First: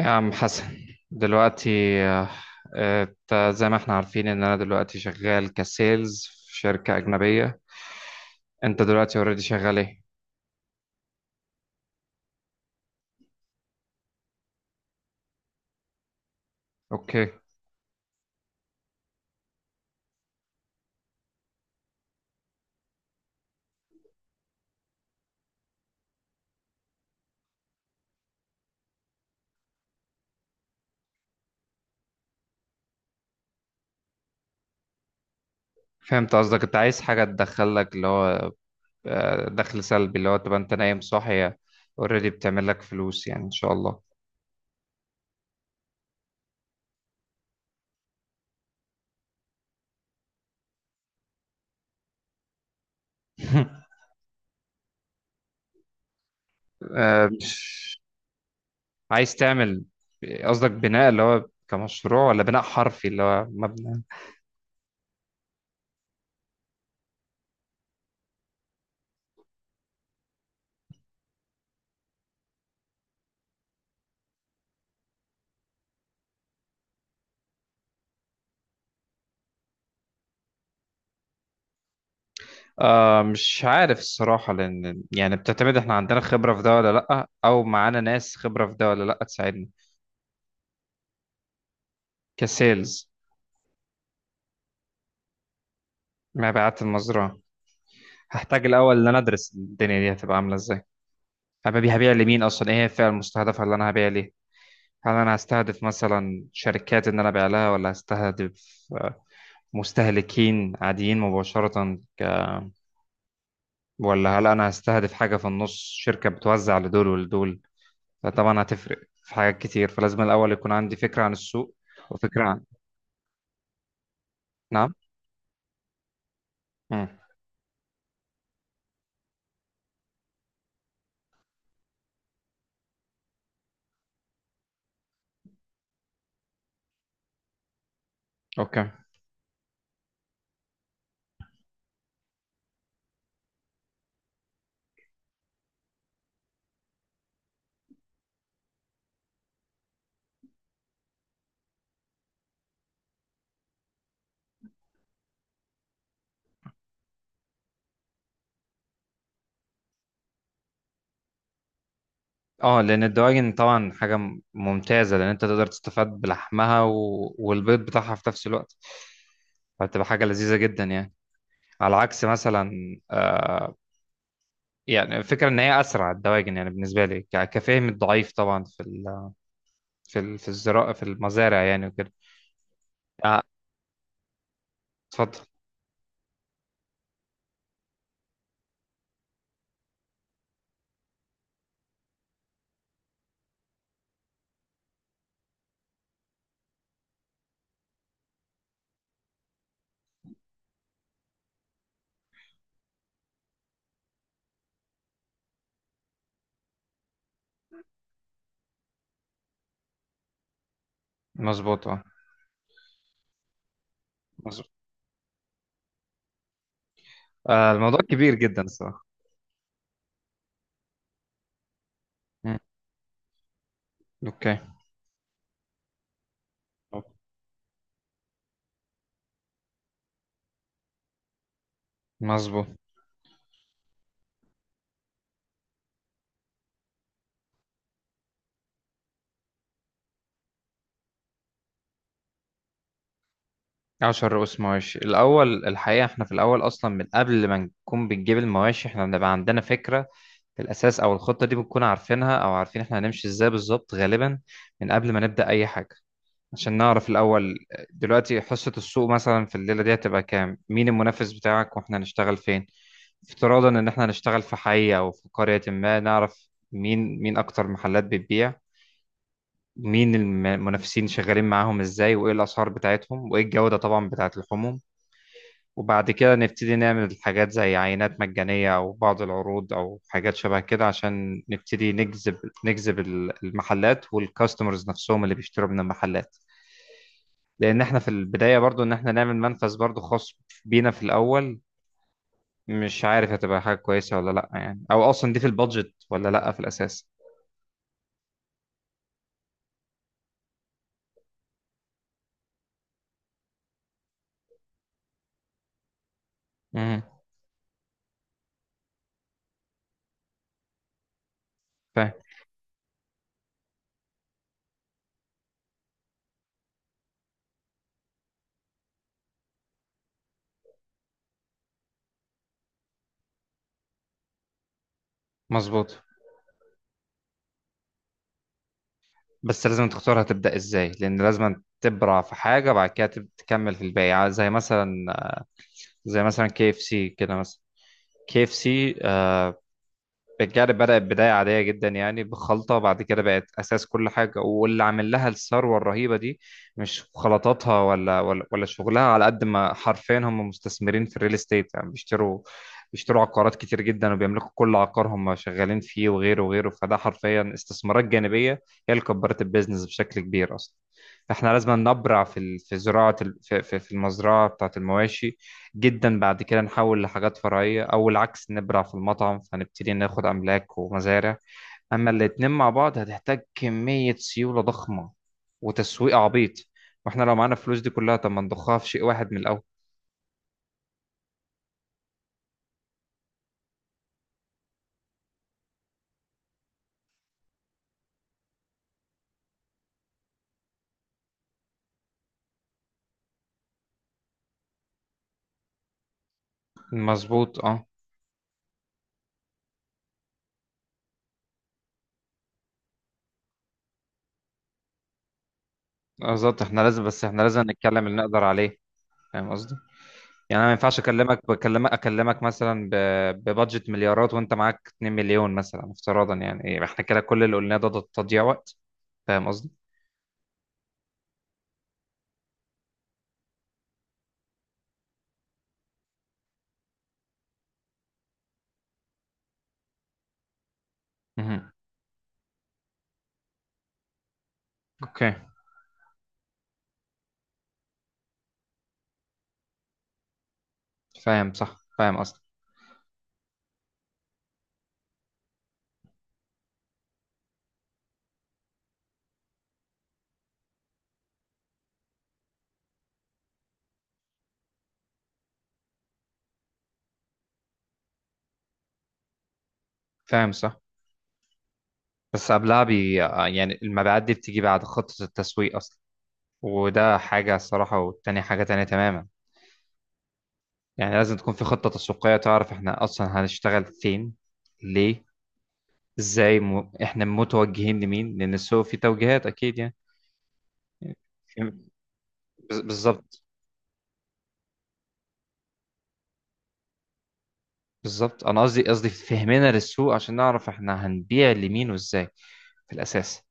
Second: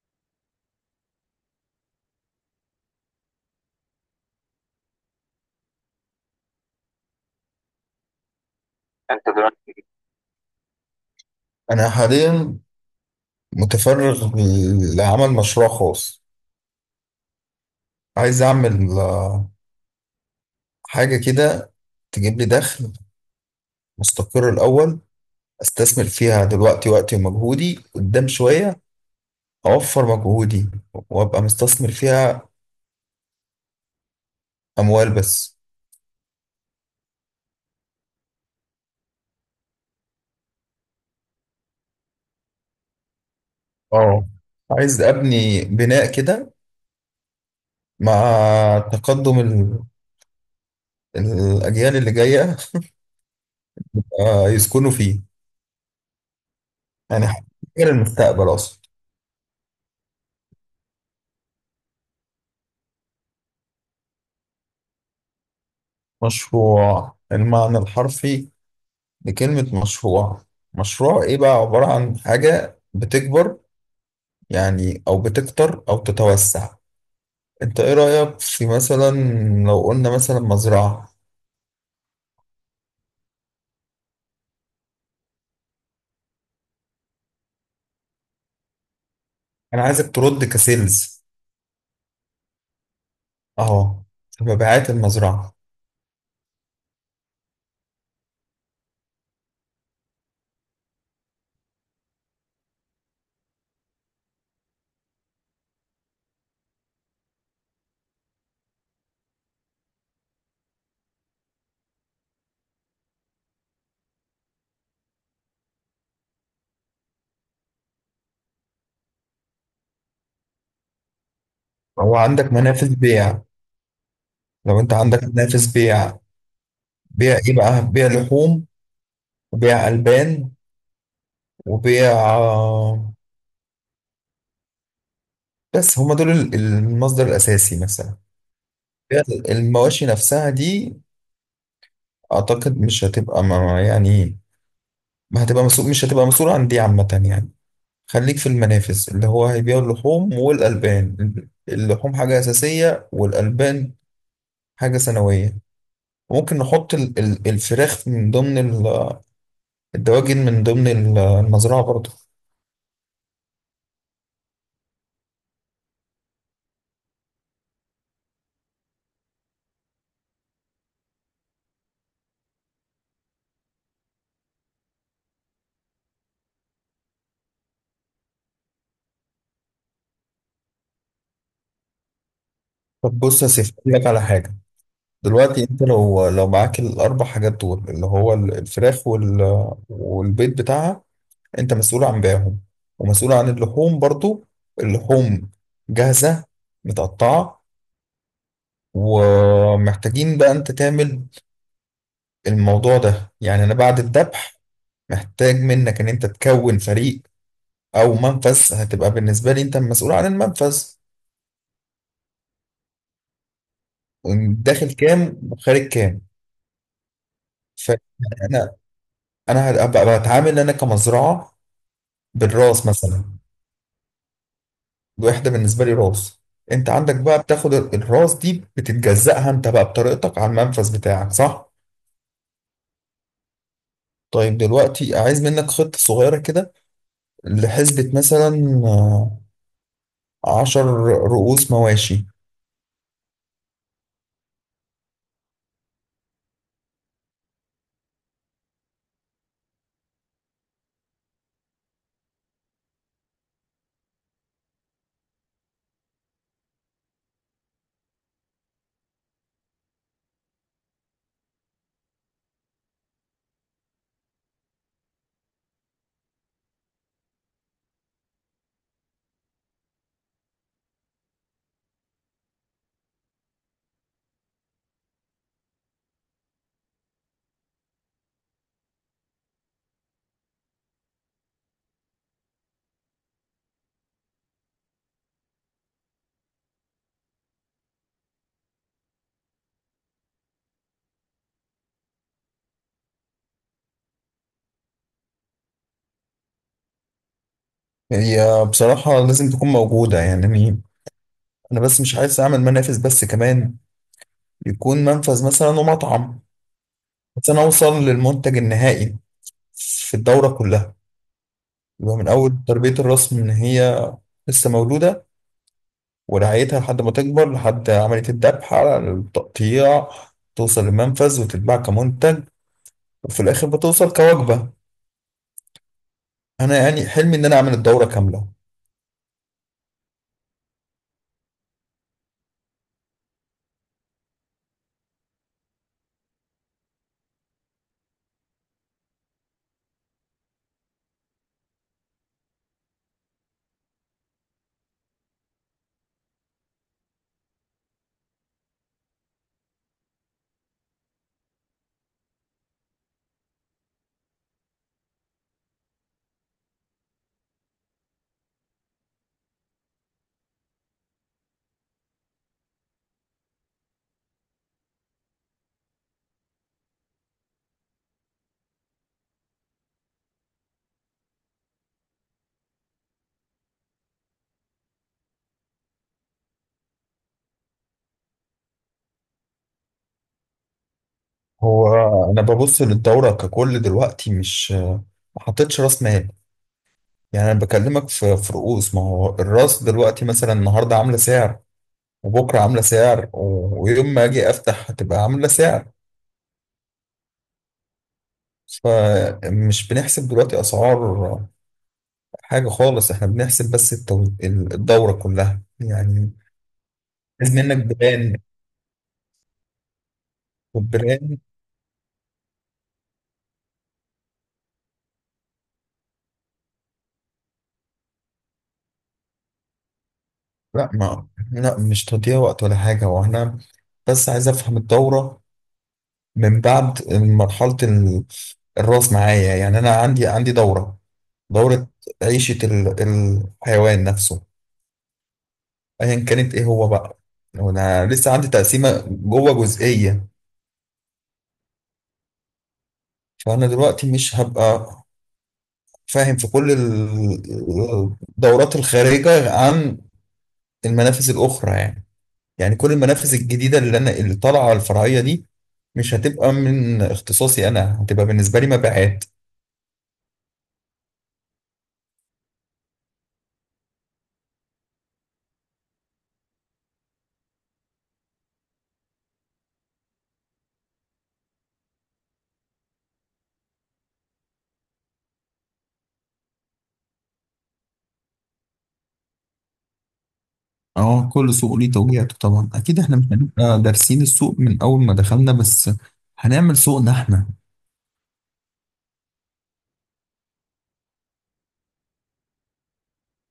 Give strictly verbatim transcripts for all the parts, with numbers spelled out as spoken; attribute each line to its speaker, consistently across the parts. Speaker 1: يا عم حسن دلوقتي. آه، آه، انت زي ما احنا عارفين ان انا دلوقتي شغال كسيلز في شركة أجنبية. انت دلوقتي اوريدي شغال ايه؟
Speaker 2: أنا حاليا متفرغ لعمل مشروع خاص.
Speaker 1: اوكي.
Speaker 2: عايز أعمل آه، حاجة كده تجيب لي دخل مستقر، الأول أستثمر فيها دلوقتي وقتي ومجهودي قدام شوية، أوفر مجهودي وأبقى مستثمر فيها أموال بس.
Speaker 1: فهمت قصدك، انت عايز حاجة تدخلك اللي هو آه، دخل سلبي، اللي هو تبقى انت نايم صاحي اوريدي بتعمل لك فلوس، يعني ان شاء الله.
Speaker 2: اه، عايز أبني بناء كده مع تقدم ال- الأجيال اللي جاية آه، يسكنوا فيه، يعني
Speaker 1: آه،
Speaker 2: حاجة
Speaker 1: مش.
Speaker 2: للمستقبل أصلا.
Speaker 1: عايز تعمل، قصدك بناء اللي هو كمشروع ولا بناء حرفي اللي هو مبنى؟
Speaker 2: مشروع المعنى الحرفي لكلمة مشروع، مشروع ايه بقى؟ عبارة عن حاجة بتكبر، يعني او بتكتر او تتوسع. انت ايه رأيك في مثلا لو قلنا مثلا مزرعة؟
Speaker 1: آه مش عارف الصراحة، لأن يعني بتعتمد، احنا عندنا خبرة في ده ولا لأ، أو معانا ناس خبرة في ده ولا لأ تساعدنا.
Speaker 2: انا عايزك ترد كسيلز،
Speaker 1: كسيلز.
Speaker 2: اهو، في مبيعات المزرعة.
Speaker 1: مبيعات المزرعة. هحتاج الأول إن أنا أدرس الدنيا دي هتبقى عاملة إزاي، هبقى هبيع لمين أصلا، إيه هي الفئة المستهدفة اللي أنا هبيع ليها. هل أنا هستهدف مثلا شركات إن أنا أبيع لها، ولا هستهدف آه، مستهلكين عاديين مباشرة ك... ولا هل أنا هستهدف حاجة في النص، شركة بتوزع لدول ولدول؟ فطبعا هتفرق في حاجات كتير، فلازم الأول يكون عندي فكرة عن السوق
Speaker 2: هو
Speaker 1: وفكرة
Speaker 2: عندك
Speaker 1: عن.
Speaker 2: منافذ بيع؟ لو انت
Speaker 1: نعم.
Speaker 2: عندك منافذ بيع،
Speaker 1: مم.
Speaker 2: بيع ايه بقى؟ بيع لحوم وبيع ألبان وبيع آه، بس هما دول ال- المصدر الأساسي مثلا.
Speaker 1: أوكي.
Speaker 2: بيع المواشي نفسها دي أعتقد مش هتبقى ما- يعني ما هتبقى مسؤول، مش هتبقى مسؤول عن دي عامة يعني. خليك في المنافس اللي هو هيبيعوا اللحوم والألبان، اللحوم حاجة أساسية والألبان حاجة ثانوية. ممكن نحط ال- ال- الفراخ من ضمن ال- الدواجن من ضمن ال- المزرعة برضه.
Speaker 1: اه، لأن الدواجن طبعا حاجة م- ممتازة، لأن أنت تقدر تستفاد بلحمها و... والبيض بتاعها في نفس الوقت، فهتبقى حاجة لذيذة جدا يعني. على عكس مثلا، آه، يعني الفكرة إن هي أسرع الدواجن، يعني بالنسبة لي ك- كفهم الضعيف طبعا، في ال... في ال... في الزراعة في المزارع يعني وكده.
Speaker 2: طب
Speaker 1: آه،
Speaker 2: بص يا سيف أقول لك على حاجة.
Speaker 1: اتفضل.
Speaker 2: دلوقتي انت لو لو معاك الأربع حاجات دول، اللي هو ال- الفراخ وال- والبيض بتاعها، انت مسؤول عن بيعهم ومسؤول عن اللحوم برضه. اللحوم جاهزة متقطعة، ومحتاجين بقى انت تعمل الموضوع ده، يعني انا بعد الذبح محتاج منك ان انت تكون فريق او منفذ، هتبقى بالنسبة لي انت المسؤول عن المنفذ.
Speaker 1: مظبوط، اه مظبوط.
Speaker 2: داخل كام وخارج كام.
Speaker 1: آه، الموضوع كبير جدا
Speaker 2: فانا
Speaker 1: الصراحة.
Speaker 2: انا هبقى بتعامل انا كمزرعة
Speaker 1: مم.
Speaker 2: بالراس مثلا.
Speaker 1: أوكي.
Speaker 2: الوحدة بالنسبة لي راس. انت عندك بقى بتاخد الراس دي بتتجزأها انت بقى بطريقتك على المنفذ بتاعك، صح؟
Speaker 1: مظبوط.
Speaker 2: طيب دلوقتي عايز منك خطة صغيرة كده، لحسبة مثلا عشر رؤوس مواشي.
Speaker 1: عشر رؤوس مواشي الأول، الحقيقة احنا في الأول أصلا من قبل ما نكون بنجيب المواشي احنا بنبقى عندنا فكرة في الأساس، أو الخطة دي بنكون عارفينها أو عارفين احنا هنمشي ازاي بالظبط غالبا، من قبل ما نبدأ أي حاجة، عشان نعرف الأول دلوقتي حصة السوق مثلا في الليلة دي هتبقى كام، مين المنافس بتاعك، واحنا هنشتغل فين. افتراضا إن احنا هنشتغل في حي أو في قرية، ما نعرف مين مين أكتر محلات بتبيع، مين الم- المنافسين شغالين معاهم ازاي، وايه الأسعار بتاعتهم، وايه الجودة طبعا بتاعت اللحوم. وبعد كده نبتدي نعمل حاجات زي عينات مجانية أو بعض العروض أو حاجات شبه كده، عشان نبتدي نجذب نجذب ال- المحلات والكاستمرز نفسهم اللي بيشتروا من المحلات. لأن إحنا في البداية برضو إن إحنا نعمل منفذ برضو خاص بينا في الأول، مش عارف هتبقى حاجة كويسة ولا لأ يعني، أو أصلا دي في البادجت ولا لأ في الأساس.
Speaker 2: هي بصراحة لازم تكون موجودة يعني. أنا بس مش عايز أعمل منافس بس كمان، يكون منفذ مثلا ومطعم،
Speaker 1: امم
Speaker 2: بس أنا أوصل للمنتج النهائي في الدورة كلها.
Speaker 1: فاهم.
Speaker 2: يبقى من أول تربية الرأس من هي لسه مولودة، ورعايتها لحد ما تكبر لحد عملية الذبح على التقطيع، توصل للمنفذ وتتباع كمنتج، وفي الآخر بتوصل كوجبة.
Speaker 1: مظبوط.
Speaker 2: أنا يعني حلمي إن أنا أعمل الدورة كاملة.
Speaker 1: بس لازم تختار هتبدأ إزاي، لأن لازم تبرع في حاجة بعد كده تب- تكمل في الباقي، زي مثلا، زي مثلا كي اف سي كده مثلا. كي اف سي بالجعل بدأت بداية عادية جدا، يعني بخلطة، بعد كده بقت أساس كل حاجة، واللي عامل لها الثروة الرهيبة دي مش خلطاتها ولا ولا ولا شغلها، على قد ما حرفيا هم مستثمرين في الريل استيت، يعني بيشتروا بيشتروا عقارات كتير جدا، وبيملكوا كل عقار هم شغالين فيه وغيره وغيره. فده حرفيا استثمارات جانبية هي اللي كبرت البيزنس بشكل كبير أصلا. احنا لازم نبرع في ال- في زراعة ال- في في- في المزرعة بتاعة المواشي جدا، بعد كده نحول لحاجات فرعية، أو العكس نبرع في المطعم فنبتدي ناخد أملاك ومزارع. أما الاتنين مع بعض هتحتاج كمية سيولة ضخمة وتسويق عبيط، واحنا لو معانا الفلوس دي كلها طب ما نضخها في شيء واحد من الأول.
Speaker 2: هو انا ببص للدوره ككل دلوقتي، مش ما حطيتش راس مال، يعني انا بكلمك في في رؤوس. ما هو الراس دلوقتي مثلا النهارده عامله سعر وبكره عامله سعر، و- ويوم ما اجي افتح هتبقى عامله سعر.
Speaker 1: مظبوط اه.
Speaker 2: فمش بنحسب دلوقتي اسعار حاجه خالص، احنا بنحسب بس التو- ال- الدوره كلها يعني.
Speaker 1: بالظبط، احنا لازم، بس احنا
Speaker 2: لازم
Speaker 1: لازم
Speaker 2: منك
Speaker 1: نتكلم اللي
Speaker 2: براند،
Speaker 1: نقدر عليه. فاهم قصدي؟ يعني انا ما ينفعش
Speaker 2: والبراند.
Speaker 1: اكلمك، بكلمك اكلمك مثلا ب- ببادجت مليارات وانت معاك 2 مليون مثلا افتراضا، يعني ايه احنا كده، كل اللي قلناه ده ده تضييع وقت. فاهم قصدي؟
Speaker 2: لا ما لا مش تضييع وقت ولا حاجه، وانا بس عايز افهم الدوره من بعد مرحلة ال- الراس معايا، يعني أنا عندي عندي دورة،
Speaker 1: مهم.
Speaker 2: دورة عيشة ال- الحيوان نفسه
Speaker 1: اوكي.
Speaker 2: أيا كانت إيه هو بقى. أنا لسه عندي تقسيمة جوه جزئية،
Speaker 1: فاهم صح، فاهم اصلا.
Speaker 2: فأنا دلوقتي مش هبقى فاهم في كل ال- الدورات الخارجة عن المنافذ الأخرى يعني، يعني كل المنافذ الجديدة اللي أنا اللي طالعة الفرعية دي، مش هتبقى من اختصاصي، أنا هتبقى بالنسبة لي مبيعات.
Speaker 1: فاهم صح. بس قبلها بي آه، يعني المبيعات دي بتيجي بعد خطة التسويق اصلا، وده حاجة الصراحة، والتانية حاجة تانية تماما. يعني لازم تكون في خطة تسويقية تعرف احنا اصلا هنشتغل فين، ليه، ازاي، م... احنا متوجهين لمين، لان السوق فيه توجيهات اكيد يعني.
Speaker 2: اه، كل سوق ليه توجيهاته طبعا
Speaker 1: بز-
Speaker 2: اكيد، احنا مش
Speaker 1: بالظبط.
Speaker 2: هنبقى دارسين السوق من اول ما دخلنا، بس هنعمل سوقنا احنا.
Speaker 1: بالظبط انا قصدي قصدي فهمنا للسوق عشان نعرف احنا هنبيع لمين وازاي في الاساس.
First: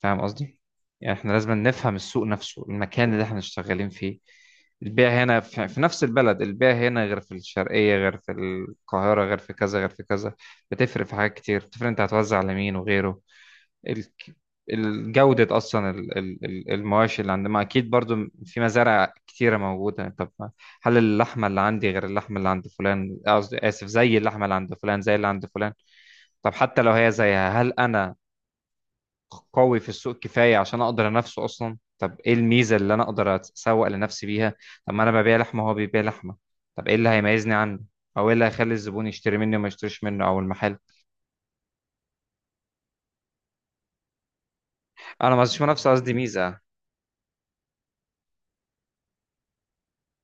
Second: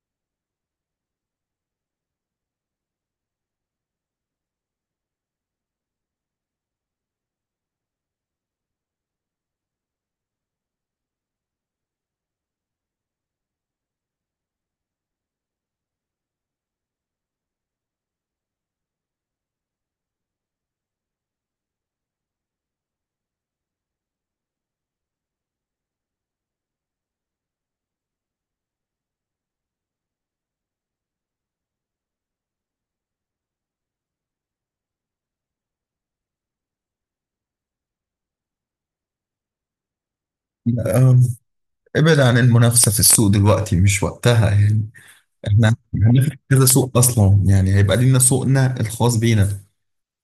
Speaker 1: فاهم قصدي؟ يعني احنا لازم نفهم السوق نفسه، المكان اللي احنا شغالين فيه. البيع هنا في, في نفس البلد، البيع هنا غير في الشرقية غير في القاهرة غير في كذا غير في كذا. بتفرق في حاجات كتير، بتفرق انت هتوزع على مين وغيره. ال- الجودة أصلا، ال- ال- ال- المواشي اللي عندنا، ما أكيد برضو في مزارع كتيرة موجودة. طب ما- هل اللحمة اللي عندي غير اللحمة اللي عند فلان، قصدي آسف، زي اللحمة اللي عند فلان زي اللي عند فلان. طب حتى لو هي زيها، هل أنا قوي في السوق كفايه عشان اقدر انافسه اصلا؟ طب ايه الميزه اللي انا اقدر اتسوق لنفسي بيها؟ طب ما انا ببيع لحمه وهو بيبيع لحمه، طب ايه اللي هيميزني عنه، او ايه اللي هيخلي الزبون يشتري مني وما يشتريش منه او المحل.
Speaker 2: آه، ابعد عن المنافسة في السوق دلوقتي مش وقتها يعني.
Speaker 1: انا ما قصديش
Speaker 2: احنا
Speaker 1: منافسه، قصدي
Speaker 2: هنفتح
Speaker 1: ميزه.
Speaker 2: كذا سوق اصلا، يعني هيبقى لينا سوقنا الخاص بينا،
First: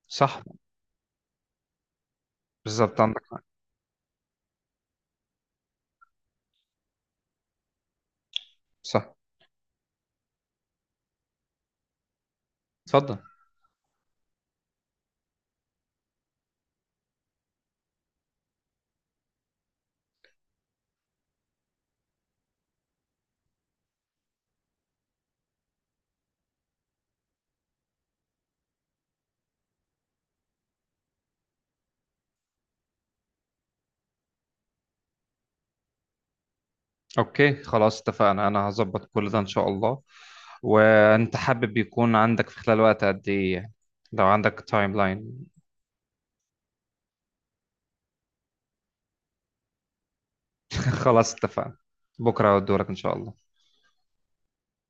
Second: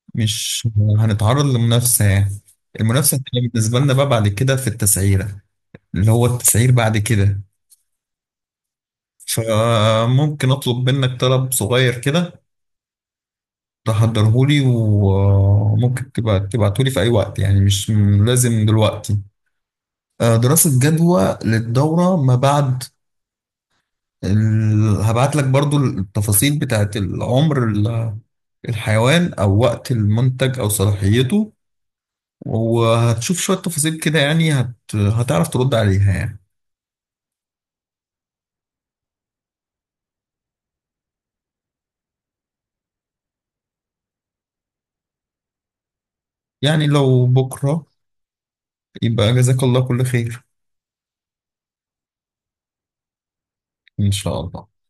Speaker 1: صح.
Speaker 2: مش هنتعرض لمنافسة يعني.
Speaker 1: بالظبط
Speaker 2: المنافسة
Speaker 1: عندك.
Speaker 2: هتبقى بالنسبة لنا بقى بعد كده في التسعيرة، اللي هو التسعير بعد كده.
Speaker 1: صح.
Speaker 2: فممكن اطلب منك طلب صغير كده،
Speaker 1: اتفضل.
Speaker 2: تحضرهولي وممكن تبقى تبعتهولي في أي وقت، يعني مش م- لازم دلوقتي. آه، دراسة جدوى للدورة ما بعد ال... هبعت لك برضو التفاصيل بتاعت العمر، ال- الحيوان أو وقت المنتج أو صلاحيته، وهتشوف شوية تفاصيل كده، يعني هت... هتعرف ترد عليها يعني.
Speaker 1: اوكي خلاص اتفقنا، انا هظبط كل ده ان شاء الله. وانت حابب يكون عندك في خلال وقت قد ايه يعني؟ لو عندك تايم لاين.
Speaker 2: يعني لو بكرة يبقى جزاك الله كل خير،
Speaker 1: خلاص اتفقنا. بكره دورك ان شاء الله.
Speaker 2: إن شاء الله.